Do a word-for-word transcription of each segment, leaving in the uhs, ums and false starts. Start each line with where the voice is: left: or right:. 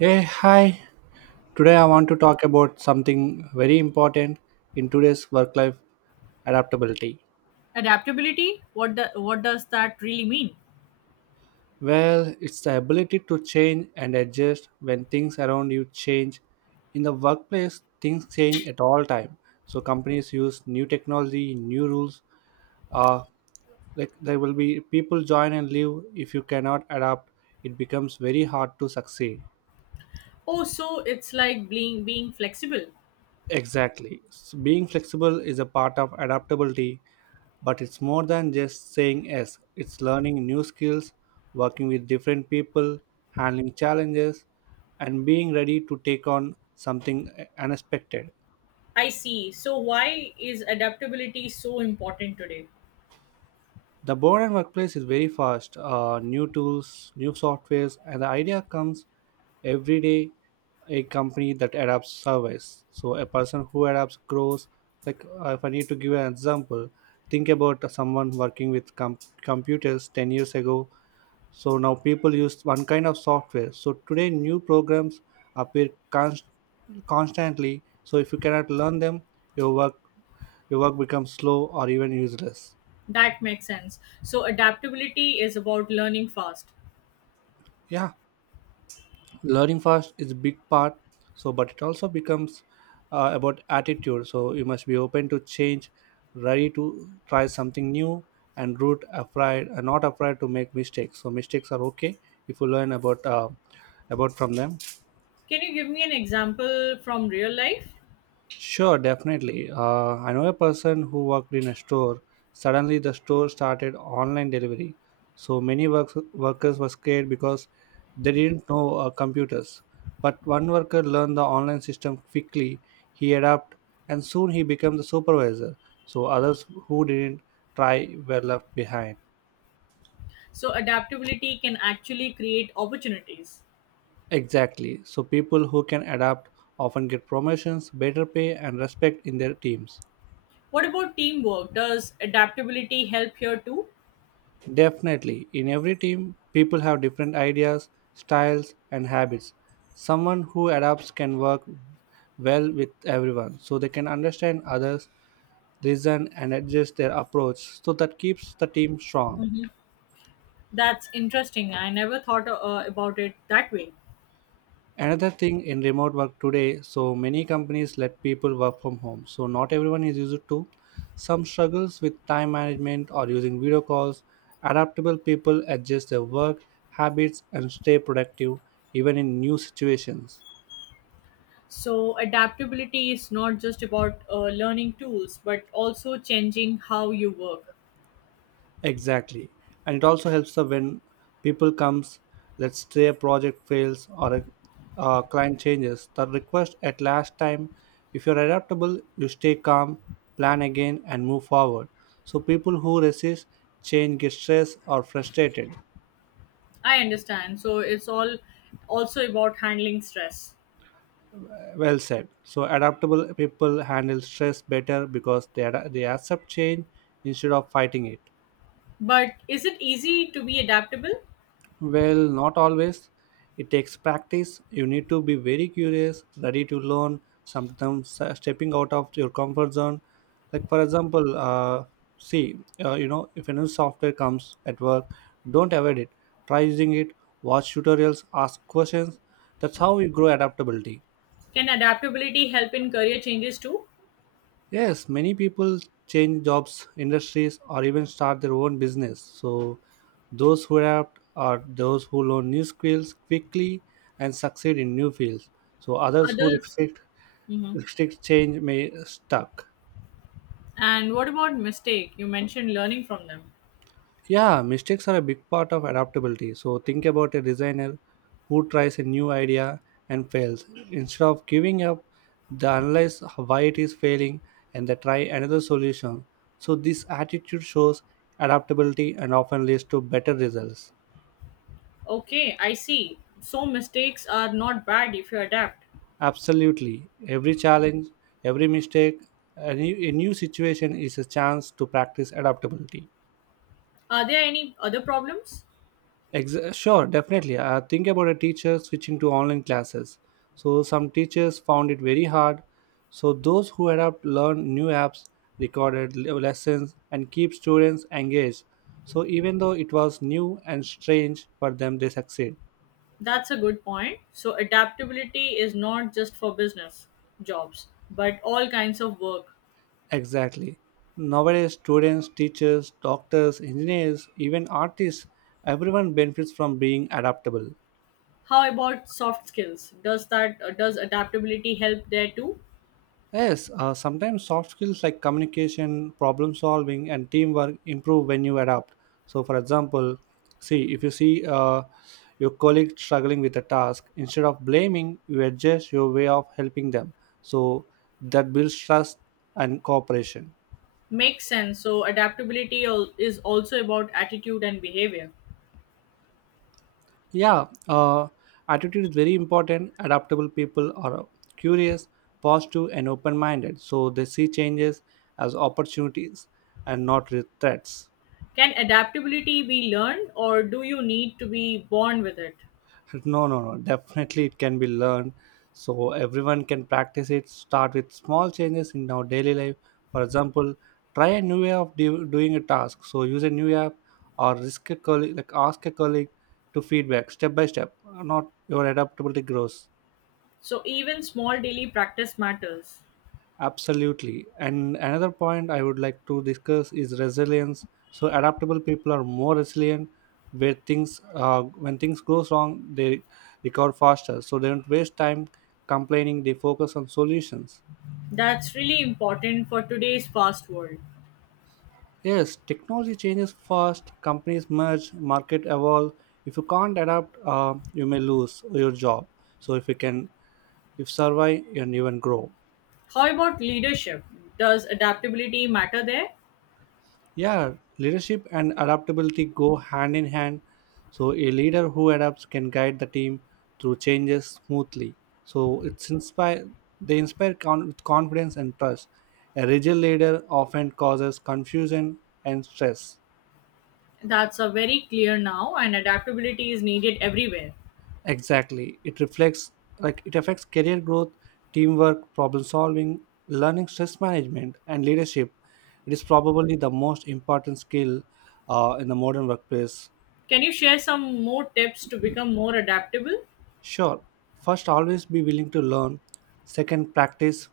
right: Hey, hi. Today I want to talk about something very important in today's work life, adaptability.
left: Adaptability, what the, what does that really mean?
right: Well, it's the ability to change and adjust when things around you change. In the workplace, things change at all time. So companies use new technology, new rules. Uh, like, there will be people join and leave. If you cannot adapt, it becomes very hard to succeed.
left: Oh, so it's like being being flexible.
right: Exactly. S- Being flexible is a part of adaptability, but it's more than just saying yes. It's learning new skills, working with different people, handling challenges, and being ready to take on something uh, unexpected.
left: I see. So why is adaptability so important today?
right: The modern workplace is very fast. Uh, new tools, new softwares, and the idea comes every day. A company that adapts surveys. So a person who adapts grows. Like, uh, if I need to give an example, think about someone working with com- computers ten years ago. So now people use one kind of software. So today new programs appear const- constantly. So if you cannot learn them, your work your work becomes slow or even useless.
left: That makes sense. So adaptability is about learning fast.
right: Yeah. Learning fast is a big part, so but it also becomes uh, about attitude. So you must be open to change, ready to try something new, and root afraid uh, not afraid to make mistakes. So mistakes are okay if you learn about uh, about from them.
left: Can you give me an example from real life?
right: Sure, definitely. Uh, I know a person who worked in a store. Suddenly, the store started online delivery. So many work- workers were scared because they didn't know uh, computers. But one worker learned the online system quickly. He adapted, and soon he became the supervisor. So others who didn't try were left behind.
left: So adaptability can actually create opportunities.
right: Exactly. So people who can adapt often get promotions, better pay, and respect in their teams.
left: What about teamwork? Does adaptability help here too?
right: Definitely. In every team, people have different ideas, styles, and habits. Someone who adapts can work well with everyone, so they can understand others, listen, and adjust their approach, so that keeps the team strong.
left: Mhm. That's interesting. I never thought uh, about it that way.
right: Another thing, in remote work today, so many companies let people work from home. So not everyone is used to. Some struggles with time management or using video calls. Adaptable people adjust their work habits and stay productive even in new situations.
left: So, adaptability is not just about uh, learning tools, but also changing how you work.
right: Exactly. And it also helps the when people comes, let's say a project fails or a uh, client changes the request at last time, if you're adaptable, you stay calm, plan again and move forward. So people who resist change get stressed or frustrated.
left: I understand. So, it's all also about handling stress.
right: Well said. So adaptable people handle stress better because they, ad- they accept change instead of fighting it.
left: But is it easy to be adaptable?
right: Well, not always. It takes practice. You need to be very curious, ready to learn, sometimes uh, stepping out of your comfort zone. Like, for example, uh, see, uh, you know, if a new software comes at work, don't avoid it. Try using it, watch tutorials, ask questions. That's how you grow adaptability.
left: Can adaptability help in career changes too?
right: Yes, many people change jobs, industries, or even start their own business. So, those who adapt are those who learn new skills quickly and succeed in new fields. So, others who
left: Others?
right: restrict,
left: Hmm.
right: restrict change may stuck.
left: And what about mistake? You mentioned learning from them.
right: Yeah, mistakes are a big part of adaptability. So think about a designer who tries a new idea and fails. Instead of giving up, they analyze why it is failing and they try another solution. So this attitude shows adaptability and often leads to better results.
left: Okay, I see. So, mistakes are not bad if you adapt.
right: Absolutely. Every challenge, every mistake, a new, a new situation is a chance to practice adaptability.
left: Are there any other problems?
right: Ex- sure, definitely. Uh, think about a teacher switching to online classes. So some teachers found it very hard. So those who adapt learn new apps, recorded le- lessons, and keep students engaged. So even though it was new and strange for them, they succeed.
left: That's a good point. So, adaptability is not just for business jobs, but all kinds of work.
right: Exactly. Nowadays, students, teachers, doctors, engineers, even artists, everyone benefits from being adaptable.
left: How about soft skills? Does that uh, does adaptability help there too?
right: Yes, uh, sometimes soft skills like communication, problem solving, and teamwork improve when you adapt. So, for example, see if you see uh, your colleague struggling with a task, instead of blaming, you adjust your way of helping them. So that builds trust and cooperation.
left: Makes sense. So, adaptability al- is also about attitude and behavior.
right: Yeah, uh, attitude is very important. Adaptable people are curious, positive, and open-minded. So they see changes as opportunities and not re- threats.
left: Can adaptability be learned or do you need to be born with it?
right: No, no, no, definitely it can be learned. So everyone can practice it. Start with small changes in our daily life. For example, try a new way of do, doing a task, so use a new app, or risk a colleague like ask a colleague to feedback step by step, not your adaptability grows.
left: So, even small daily practice matters.
right: Absolutely. And another point I would like to discuss is resilience. So adaptable people are more resilient where things uh, when things goes wrong, they recover faster. So they don't waste time complaining, they focus on solutions.
left: That's really important for today's fast world.
right: Yes, technology changes fast, companies merge, market evolve. If you can't adapt, uh, you may lose your job. So if you can if survive and even grow.
left: How about leadership? Does adaptability matter there?
right: Yeah, leadership and adaptability go hand in hand. So, a leader who adapts can guide the team through changes smoothly. So, it's inspire they inspire con- with confidence and trust. A rigid leader often causes confusion and stress.
left: That's a very clear now, and adaptability is needed everywhere.
right: Exactly, it reflects like it affects career growth, teamwork, problem solving, learning, stress management, and leadership. It is probably the most important skill uh, in the modern workplace.
left: Can you share some more tips to become more adaptable?
right: Sure, first, always be willing to learn. Second, practice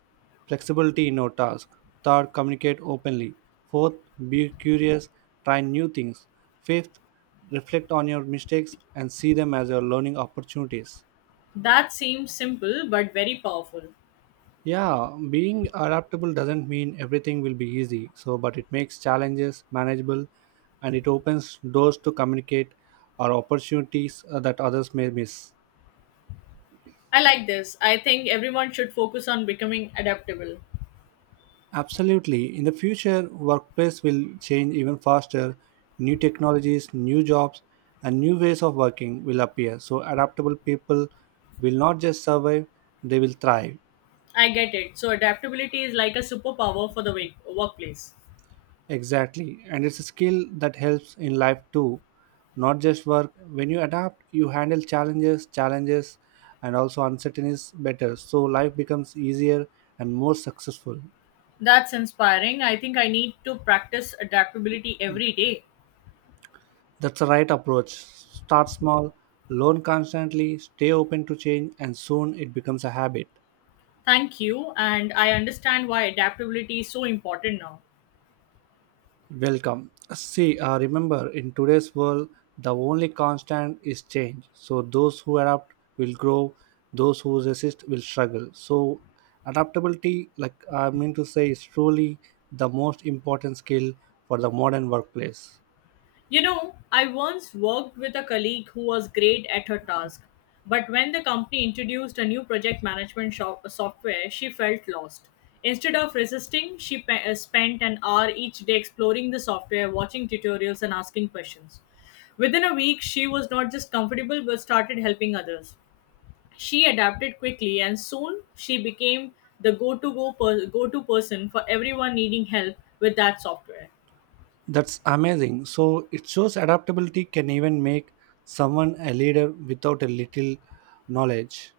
right: flexibility in your task. Third, communicate openly. Fourth, be curious, try new things. Fifth, reflect on your mistakes and see them as your learning opportunities.
left: That seems simple but very powerful.
right: Yeah, being adaptable doesn't mean everything will be easy, so but it makes challenges manageable, and it opens doors to communicate or opportunities uh, that others may miss.
left: I like this. I think everyone should focus on becoming adaptable.
right: Absolutely. In the future, workplace will change even faster. New technologies, new jobs, and new ways of working will appear. So adaptable people will not just survive, they will thrive.
left: I get it. So, adaptability is like a superpower for the wa- workplace.
right: Exactly. And it's a skill that helps in life too, not just work. When you adapt, you handle challenges, challenges and also uncertainties better. So life becomes easier and more successful.
left: That's inspiring. I think I need to practice adaptability every day.
right: That's the right approach. Start small, learn constantly, stay open to change, and soon it becomes a habit.
left: Thank you, and I understand why adaptability is so important now.
right: Welcome. See, uh, remember, in today's world, the only constant is change. So, those who adapt will grow, those who resist will struggle. So, adaptability, like I mean to say, is truly the most important skill for the modern workplace.
left: You know, I once worked with a colleague who was great at her task, but when the company introduced a new project management shop- software, she felt lost. Instead of resisting, she pe- uh, spent an hour each day exploring the software, watching tutorials, and asking questions. Within a week, she was not just comfortable but started helping others. She adapted quickly and soon she became the go-to go per- go-to person for everyone needing help with that software.
right: That's amazing. So it shows adaptability can even make someone a leader without a little knowledge.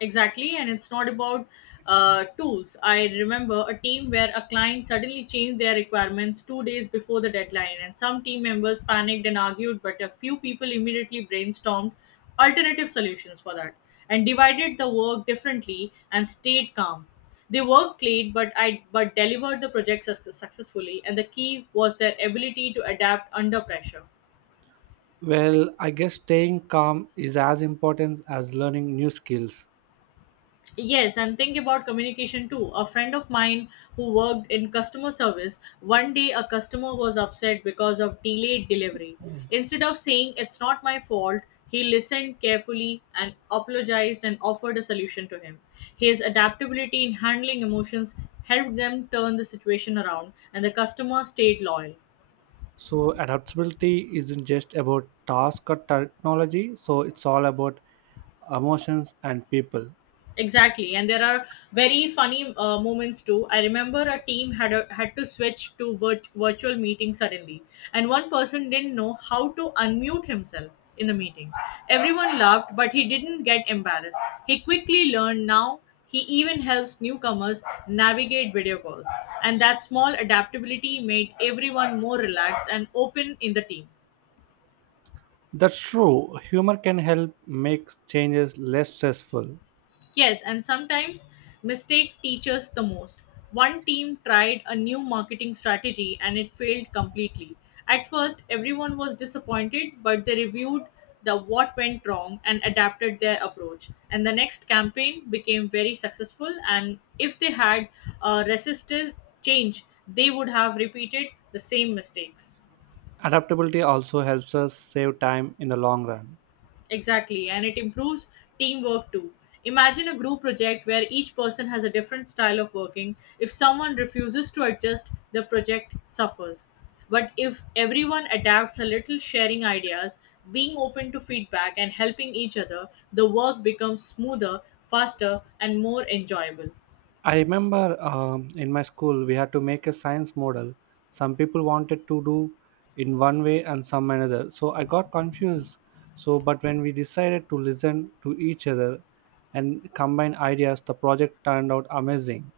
left: Exactly, and it's not about uh, tools. I remember a team where a client suddenly changed their requirements two days before the deadline, and some team members panicked and argued, but a few people immediately brainstormed alternative solutions for that and divided the work differently and stayed calm. They worked late, but I but delivered the project suc- successfully, and the key was their ability to adapt under pressure.
right: Well, I guess staying calm is as important as learning new skills.
left: Yes, and think about communication too. A friend of mine who worked in customer service, one day a customer was upset because of delayed delivery. Instead of saying it's not my fault, he listened carefully and apologized and offered a solution to him. His adaptability in handling emotions helped them turn the situation around, and the customer stayed loyal.
right: So adaptability isn't just about task or technology, so it's all about emotions and people.
left: Exactly, and there are very funny uh, moments too. I remember a team had a, had to switch to virt- virtual meeting suddenly, and one person didn't know how to unmute himself in the meeting. Everyone laughed, but he didn't get embarrassed. He quickly learned. Now he even helps newcomers navigate video calls, and that small adaptability made everyone more relaxed and open in the team.
right: That's true. Humor can help make changes less stressful.
left: Yes, and sometimes mistake teaches the most. One team tried a new marketing strategy and it failed completely. At first, everyone was disappointed, but they reviewed the what went wrong and adapted their approach. And the next campaign became very successful. And if they had uh, resisted change, they would have repeated the same mistakes.
right: Adaptability also helps us save time in the long run.
left: Exactly, and it improves teamwork too. Imagine a group project where each person has a different style of working. If someone refuses to adjust, the project suffers. But if everyone adapts a little, sharing ideas, being open to feedback, and helping each other, the work becomes smoother, faster, and more enjoyable.
right: I remember um, in my school we had to make a science model. Some people wanted to do in one way and some another. So I got confused. So but when we decided to listen to each other and combine ideas, the project turned out amazing.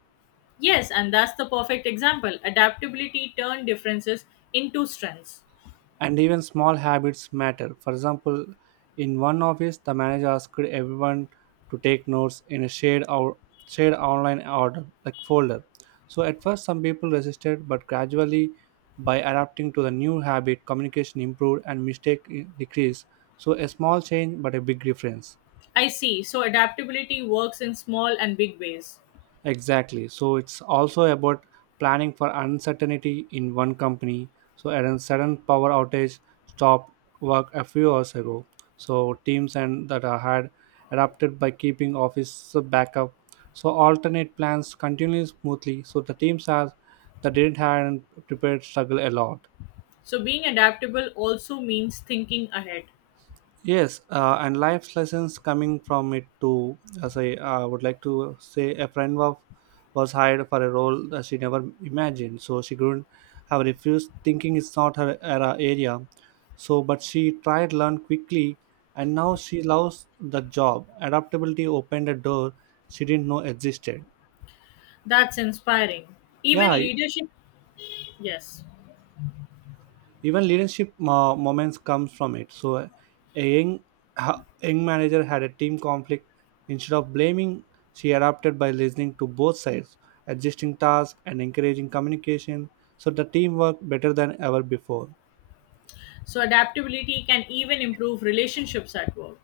left: Yes, and that's the perfect example. Adaptability turned differences into strengths.
right: And even small habits matter. For example, in one office, the manager asked everyone to take notes in a shared or shared online order like folder. So at first, some people resisted, but gradually, by adapting to the new habit, communication improved and mistake i- decreased. So a small change, but a big difference.
left: I see, so adaptability works in small and big ways.
right: Exactly. So it's also about planning for uncertainty in one company. So at a sudden power outage stopped work a few hours ago. So teams and that are had adapted by keeping office backup. So alternate plans continue smoothly. So the teams has that didn't have an prepared struggle a lot.
left: So, being adaptable also means thinking ahead.
right: Yes, uh, and life's lessons coming from it too. As I uh, would like to say, a friend of was hired for a role that she never imagined, so she couldn't have refused, thinking it's not her era area. So, but she tried learn quickly, and now she loves the job. Adaptability opened a door she didn't know existed.
left: That's inspiring. Even
right: Yeah,
left: leadership, yes.
right: even leadership uh, moments comes from it. So a young, ha- young manager had a team conflict. Instead of blaming, she adapted by listening to both sides, adjusting tasks and encouraging communication, so the team worked better than ever before.
left: So, adaptability can even improve relationships at work.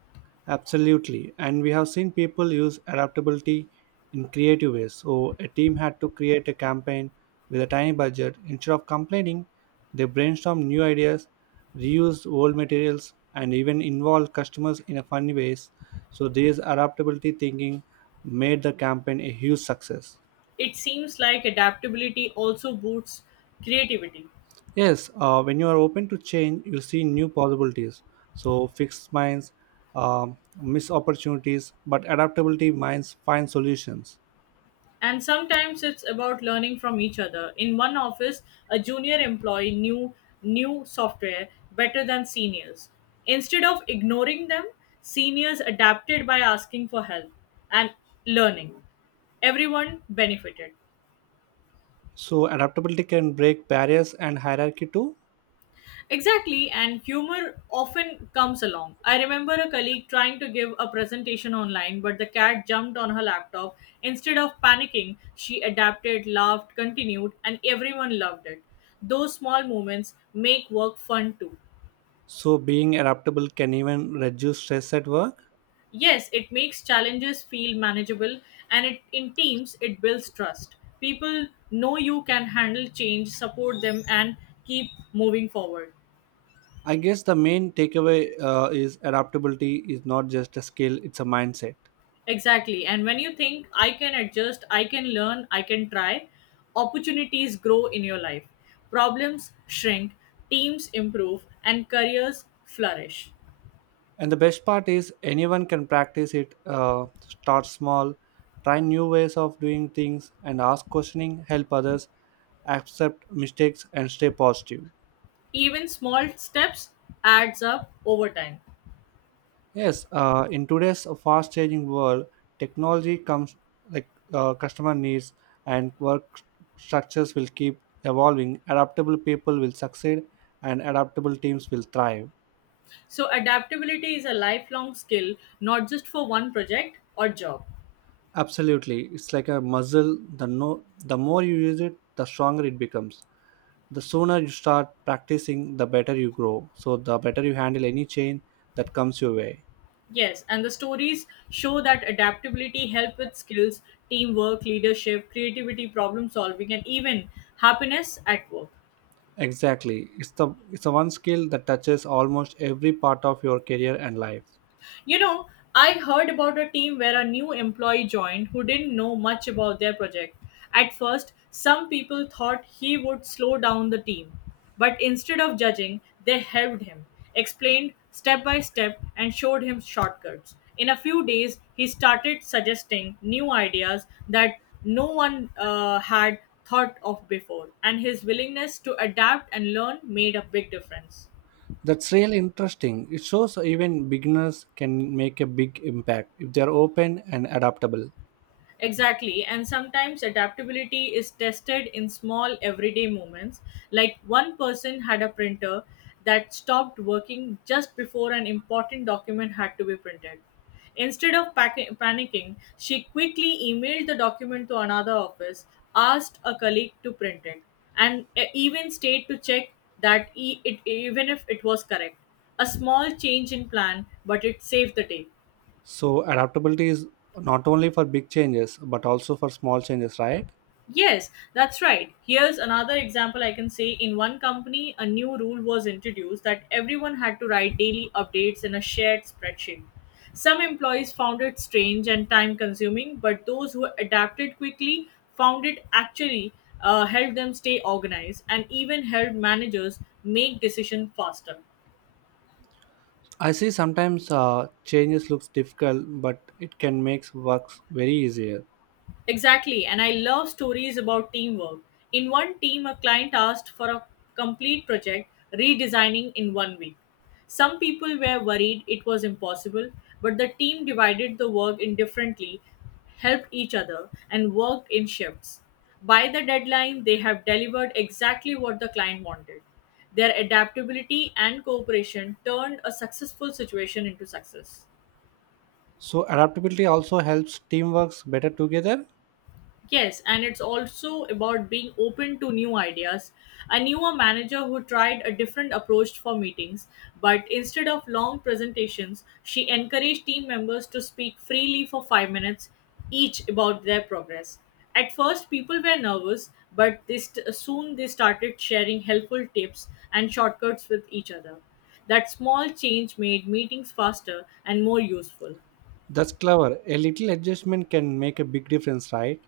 right: Absolutely. And we have seen people use adaptability in creative ways. So a team had to create a campaign with a tiny budget. Instead of complaining, they brainstormed new ideas, reused old materials, and even involved customers in a funny ways. So this adaptability thinking made the campaign a huge success.
left: It seems like adaptability also boosts creativity.
right: Yes, uh, when you are open to change, you see new possibilities. So fixed minds um miss opportunities, but adaptability minds find solutions.
left: And sometimes it's about learning from each other. In one office, a junior employee knew new software better than seniors. Instead of ignoring them, seniors adapted by asking for help and learning everyone benefited.
right: So adaptability can break barriers and hierarchy too.
left: Exactly, and humor often comes along. I remember a colleague trying to give a presentation online, but the cat jumped on her laptop. Instead of panicking, she adapted, laughed, continued, and everyone loved it. Those small moments make work fun too.
right: So being adaptable can even reduce stress at work.
left: Yes, it makes challenges feel manageable, and it, in teams, it builds trust. People know you can handle change, support them, and keep moving forward.
right: I guess the main takeaway uh, is adaptability is not just a skill; it's a mindset.
left: Exactly. And when you think, I can adjust, I can learn, I can try, opportunities grow in your life. Problems shrink, teams improve, and careers flourish.
right: And the best part is anyone can practice it. Uh, start small, try new ways of doing things, and ask questioning. Help others, accept mistakes, and stay positive.
left: Even small steps adds up over time.
right: Yes, uh, in today's fast changing world, technology comes like uh, customer needs and work structures will keep evolving. Adaptable people will succeed and adaptable teams will thrive.
left: So adaptability is a lifelong skill, not just for one project or job.
right: Absolutely. It's like a muscle. The no the more you use it, the stronger it becomes. The sooner you start practicing, the better you grow. So the better you handle any change that comes your way.
left: Yes, and the stories show that adaptability help with skills, teamwork, leadership, creativity, problem solving, and even happiness at work.
right: Exactly. It's the it's the one skill that touches almost every part of your career and life.
left: You know, I heard about a team where a new employee joined who didn't know much about their project. At first, some people thought he would slow down the team, but instead of judging, they helped him, explained step by step, and showed him shortcuts. In a few days, he started suggesting new ideas that no one uh, had thought of before, and his willingness to adapt and learn made a big difference.
right: That's really interesting. It shows even beginners can make a big impact if they're open and adaptable.
left: Exactly, and sometimes adaptability is tested in small everyday moments. Like one person had a printer that stopped working just before an important document had to be printed. Instead of pack- panicking, she quickly emailed the document to another office, asked a colleague to print it, and e- even stayed to check that e- it, even if it was correct. A small change in plan, but it saved the day.
right: So, adaptability is not only for big changes but also for small changes, right?
left: Yes, that's right. Here's another example I can say. In one company, a new rule was introduced that everyone had to write daily updates in a shared spreadsheet. Some employees found it strange and time consuming, but those who adapted quickly found it actually uh, helped them stay organized and even helped managers make decisions faster.
right: I see sometimes uh, changes looks difficult, but it can make works very easier.
left: Exactly, and I love stories about teamwork. In one team, a client asked for a complete project redesigning in one week. Some people were worried it was impossible, but the team divided the work indifferently, helped each other, and worked in shifts. By the deadline, they have delivered exactly what the client wanted. Their adaptability and cooperation turned a successful situation into success.
right: So, adaptability also helps team works better together.
left: Yes, and it's also about being open to new ideas. I knew a manager who tried a different approach for meetings, but instead of long presentations, she encouraged team members to speak freely for five minutes each about their progress. At first, people were nervous, but they st- soon they started sharing helpful tips and shortcuts with each other. That small change made meetings faster and more useful.
right: That's clever. A little adjustment can make a big difference, right?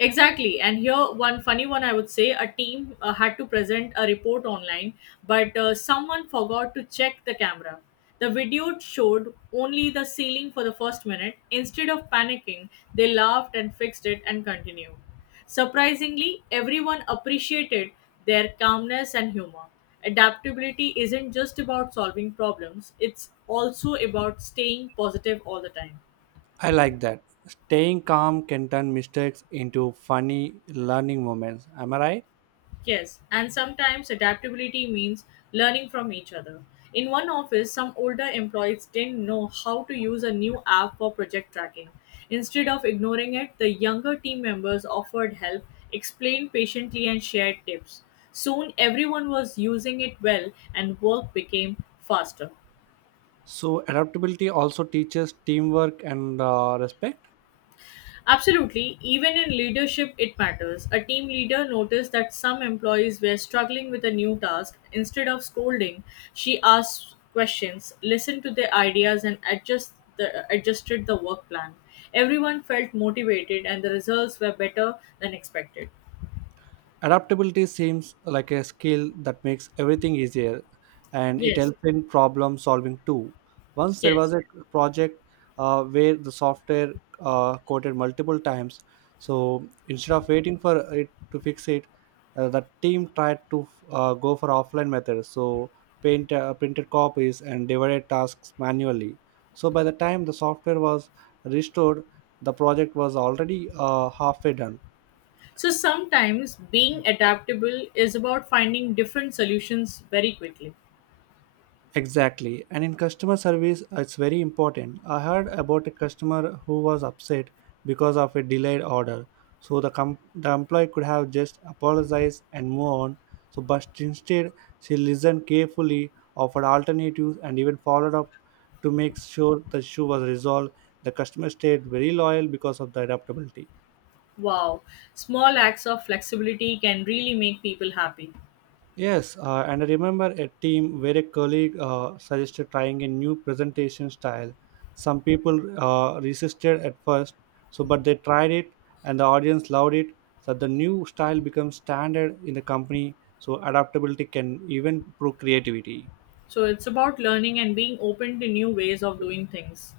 left: Exactly. And here, one funny one I would say a team uh, had to present a report online, but uh, someone forgot to check the camera. The video showed only the ceiling for the first minute. Instead of panicking, they laughed and fixed it and continued. Surprisingly, everyone appreciated their calmness and humor. Adaptability isn't just about solving problems, it's also about staying positive all the time.
right: I like that. Staying calm can turn mistakes into funny learning moments. Am I right?
left: Yes, and sometimes adaptability means learning from each other. In one office, some older employees didn't know how to use a new app for project tracking. Instead of ignoring it, the younger team members offered help, explained patiently, and shared tips. Soon, everyone was using it well, and work became faster.
right: So adaptability also teaches teamwork and uh, respect.
left: Absolutely, even in leadership, it matters. A team leader noticed that some employees were struggling with a new task. Instead of scolding, she asked questions, listened to their ideas, and adjust the, adjusted the work plan. Everyone felt motivated, and the results were better than expected.
right: Adaptability seems like a skill that makes everything easier and it
left: Yes,
right: helps in problem solving too. Once there was
left: yes.
right: a project uh, where the software uh, quoted multiple times, so instead of waiting for it to fix it, uh, the team tried to uh, go for offline methods. So paint uh, printed copies and divided tasks manually. So by the time the software was restored, the project was already uh, halfway done.
left: So sometimes being adaptable is about finding different solutions very quickly.
right: Exactly. And in customer service, it's very important. I heard about a customer who was upset because of a delayed order. So the, com- the employee could have just apologized and move on. So, but instead, she listened carefully, offered alternatives, and even followed up to make sure the issue was resolved. The customer stayed very loyal because of the adaptability.
left: Wow, small acts of flexibility can really make people happy.
right: Yes, uh, and I remember a team where a colleague uh, suggested trying a new presentation style. Some people uh, resisted at first, so but they tried it, and the audience loved it. So the new style becomes standard in the company. So adaptability can even prove creativity.
left: So it's about learning and being open to new ways of doing things.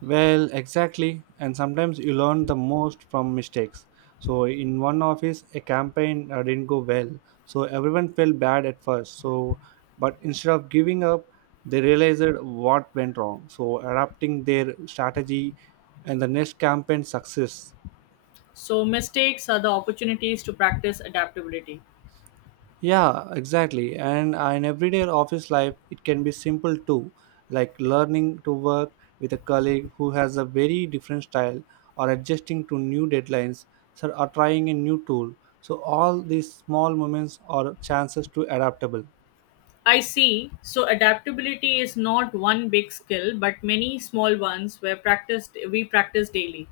right: Well, exactly. And sometimes you learn the most from mistakes. So, in one office, a campaign uh, didn't go well. So, everyone felt bad at first. So, but instead of giving up, they realized what went wrong. So, adapting their strategy and the next campaign success.
left: So mistakes are the opportunities to practice adaptability.
right: Yeah, exactly. And uh, in everyday office life, it can be simple too, like learning to work with a colleague who has a very different style or adjusting to new deadlines so- or trying a new tool. So all these small moments are chances to adaptable.
left: I see. So adaptability is not one big skill, but many small ones where practiced we practice daily.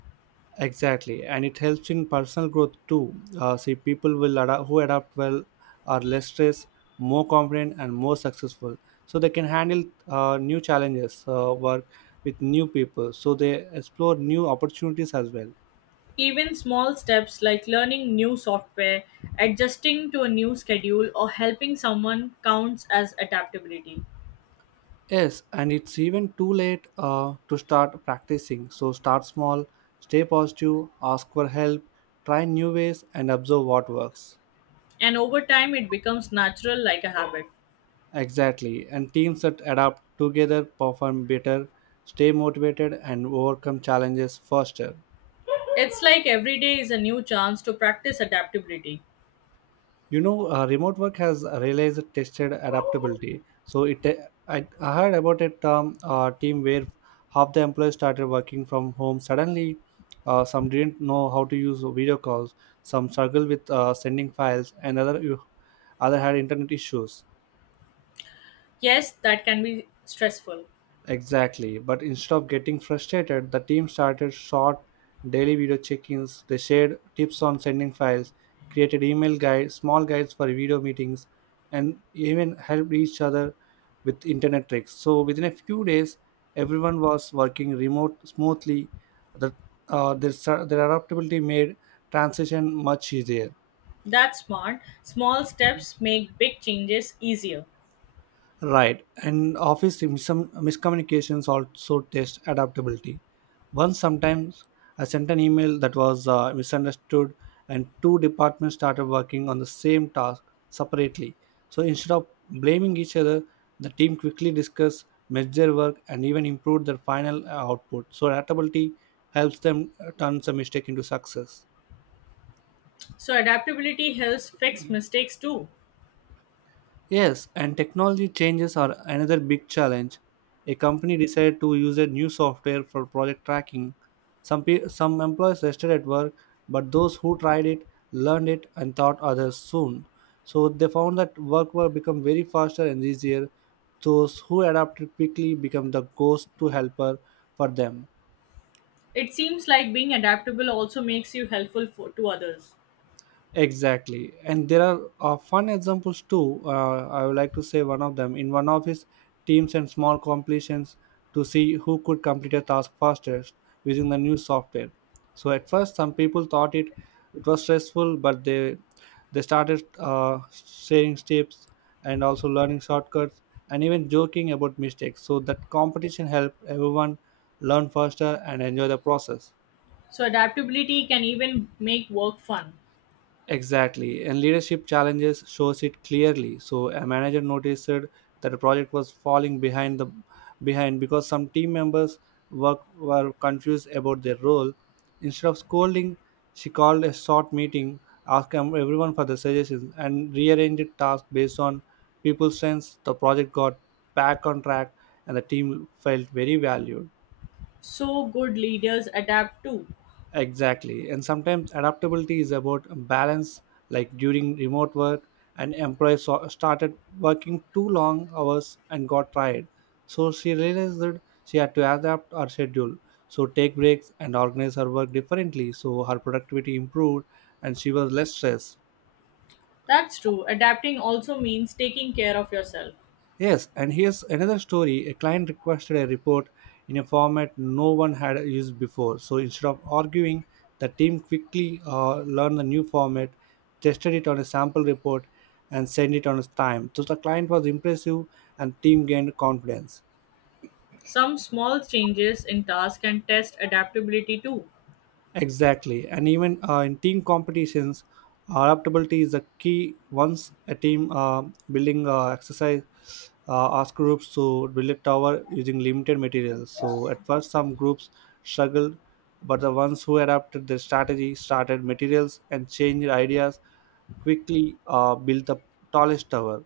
right: Exactly, and it helps in personal growth too. Uh, see, people will adapt who adapt well are less stressed, more confident, and more successful. So they can handle uh, new challenges, uh, work with new people. So they explore new opportunities as well.
left: Even small steps like learning new software, adjusting to a new schedule, or helping someone counts as adaptability.
right: Yes, and it's even too late uh, to start practicing. So start small, stay positive, ask for help, try new ways, and observe what works.
left: And over time, it becomes natural like a habit.
right: Exactly, and teams that adapt together perform better, stay motivated, and overcome challenges faster.
left: It's like every day is a new chance to practice adaptability.
right: You know, uh, remote work has realized tested adaptability. So it, uh, I, I heard about a term uh, team where half the employees started working from home. Suddenly, uh, some didn't know how to use video calls, some struggled with uh, sending files, and other you, other had internet issues.
left: Yes, that can be stressful.
right: Exactly. But instead of getting frustrated, the team started short daily video check ins. They shared tips on sending files, created email guides, small guides for video meetings, and even helped each other with internet tricks. So within a few days, everyone was working remote smoothly. The, uh, their, their adaptability made transition much easier.
left: That's smart. Small steps make big changes easier.
right: Right, and office miscom- miscommunications also test adaptability. Once, sometimes I sent an email that was uh, misunderstood, and two departments started working on the same task separately. So instead of blaming each other, the team quickly discussed, measured their work, and even improved their final uh, output. So adaptability helps them uh, turn the mistake into success.
left: So, adaptability helps fix mistakes too.
right: Yes, and technology changes are another big challenge. A company decided to use a new software for project tracking. Some pe- some employees rested at work, but those who tried it learned it and taught others soon. So they found that work will become very faster and easier. Those who adapted quickly become the ghost to helper for them.
left: It seems like being adaptable also makes you helpful for, to others.
right: Exactly, and there are uh, fun examples too. Uh, I would like to say one of them. In one of his teams and small completions to see who could complete a task fastest using the new software. So at first, some people thought it it was stressful, but they they started uh, sharing tips and also learning shortcuts and even joking about mistakes. So that competition helped everyone learn faster and enjoy the process.
left: So, adaptability can even make work fun.
right: Exactly, and leadership challenges shows it clearly. So a manager noticed that the project was falling behind the behind because some team members work, were confused about their role. Instead of scolding, she called a short meeting, asked em- everyone for the suggestions, and rearranged tasks based on people's strengths. The project got back on track, and the team felt very valued.
left: So, good leaders adapt too.
right: Exactly. And sometimes adaptability is about balance, like during remote work, an employee so- started working too long hours and got tired. So she realized that she had to adapt her schedule. So take breaks and organize her work differently. So her productivity improved and she was less stressed.
left: That's true. Adapting also means taking care of yourself.
right: Yes, and here's another story. A client requested a report in a format no one had used before. So instead of arguing, the team quickly uh, learned the new format, tested it on a sample report, and sent it on its time. So the client was impressive, and team gained confidence.
left: Some small changes in tasks can test adaptability too.
right: Exactly, and even uh, in team competitions, adaptability is a key. Once a team uh, building uh, exercise uh, ask groups to build a tower using limited materials. So at first, some groups struggled, but the ones who adapted their strategy started materials and changed ideas quickly. Uh, built the tallest tower.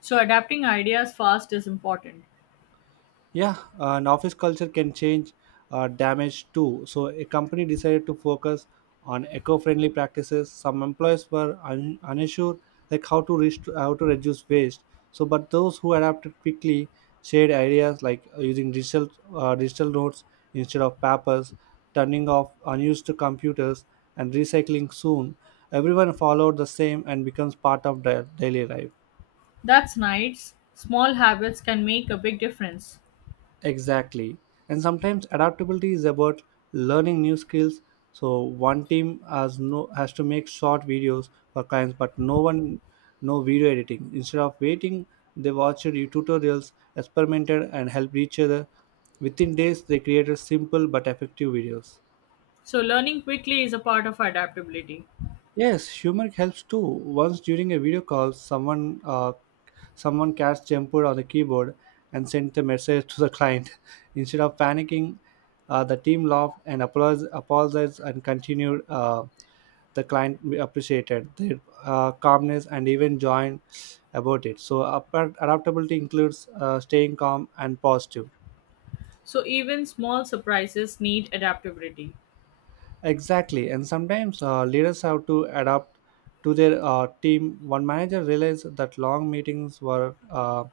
left: So, adapting ideas fast is important.
right: Yeah, uh, an office culture can change uh, damage too. So, a company decided to focus on eco-friendly practices. Some employees were un- unsure, like how to reach how to reduce waste. So, but those who adapted quickly shared ideas like uh, using digital uh, digital notes instead of papers, turning off unused computers, and recycling soon. Everyone followed the same and becomes part of their daily life.
left: That's nice. Small habits can make a big difference.
right: Exactly. And sometimes adaptability is about learning new skills. So one team has no has to make short videos for clients, but no one know video editing. Instead of waiting, they watched you- tutorials, experimented, and helped each other. Within days, they created simple but effective videos.
left: So, learning quickly is a part of adaptability.
right: Yes, humor helps too. Once during a video call, someone uh, someone cast jumper on the keyboard and sent a message to the client. Instead of panicking, uh, the team laughed and apologized, apologized and continued. Uh, the client appreciated their uh, calmness and even joined about it. So, apart- adaptability includes uh, staying calm and positive.
left: So, even small surprises need adaptability.
right: Exactly, and sometimes uh, leaders have to adapt to their uh, team. One manager realized that long meetings were uh,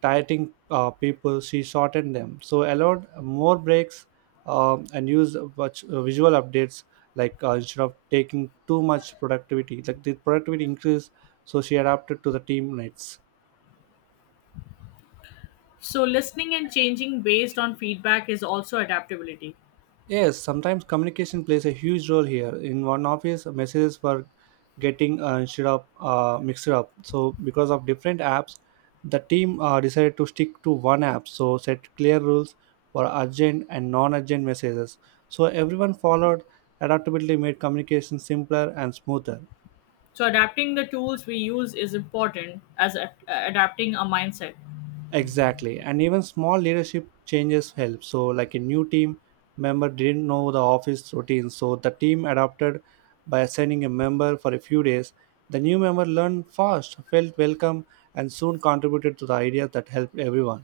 right: tiring uh, people. She shortened them, so allowed more breaks um, and used vich- uh, visual updates like uh, instead of taking too much productivity. Like the productivity increased, so she adapted to the team needs.
left: So, listening and changing based on feedback is also adaptability.
right: Yes, sometimes communication plays a huge role here. In one office, messages were getting uh, instead of uh, mixed up. So, because of different apps, the team uh, decided to stick to one app. So, set clear rules for urgent and non-urgent messages. So, everyone followed. Adaptability made communication simpler and smoother.
left: So, adapting the tools we use is important as a- adapting our mindset.
right: Exactly. And even small leadership changes help. So, like a new team member didn't know the office routine. So, the team adapted by assigning a member for a few days. The new member learned fast, felt welcome, and soon contributed to the ideas that helped everyone.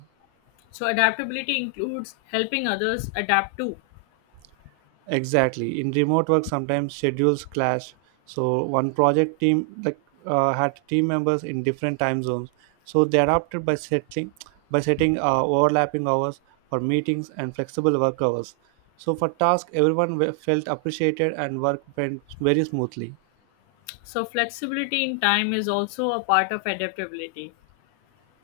left: So, adaptability includes helping others adapt too.
right: Exactly in remote work sometimes schedules clash, so one project team like uh, had team members in different time zones, so they adapted by setting by setting uh, overlapping hours for meetings and flexible work hours so for task everyone we- felt appreciated and work went very smoothly.
left: So, flexibility in time is also a part of adaptability.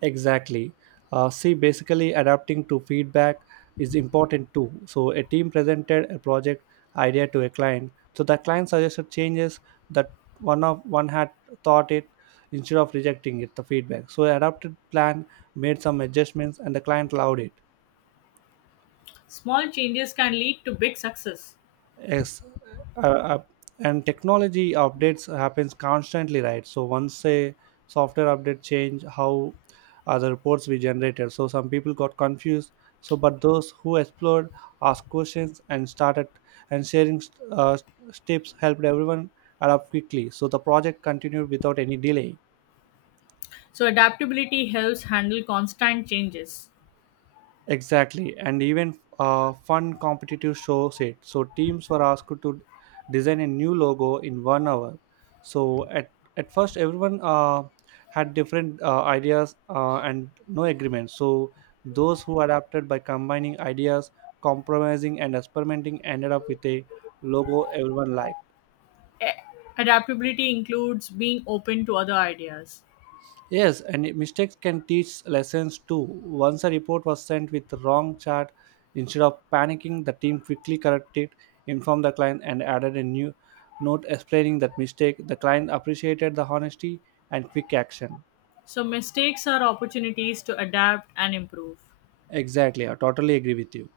right: Exactly. Uh, see, basically, adapting to feedback is important too. So, a team presented a project idea to a client. So, the client suggested changes that one of one had thought it instead of rejecting it. The feedback. So, adapted plan made some adjustments, and the client allowed it.
left: Small changes can lead to big success.
right: Yes, uh, uh, and technology updates happens constantly, right? So once a software update change how uh, the reports we generated, so some people got confused. So, but those who explored, asked questions, and started and sharing uh, tips helped everyone adapt quickly. So the project continued without any delay.
left: So adaptability helps handle constant changes.
right: Exactly, and even uh, fun competitive shows it. So teams were asked to design a new logo in one hour. So at at first, everyone uh, had different uh, ideas uh, and no agreement. So those who adapted by combining ideas, compromising, and experimenting ended up with a logo everyone liked.
left: A- Adaptability includes being open to other ideas.
right: Yes, and it- mistakes can teach lessons too. Once a report was sent with the wrong chart, instead of panicking, the team quickly corrected, informed the client, and added a new note explaining that mistake. The client appreciated the honesty and quick action.
left: So mistakes are opportunities to adapt and improve.
right: Exactly, I totally agree with you.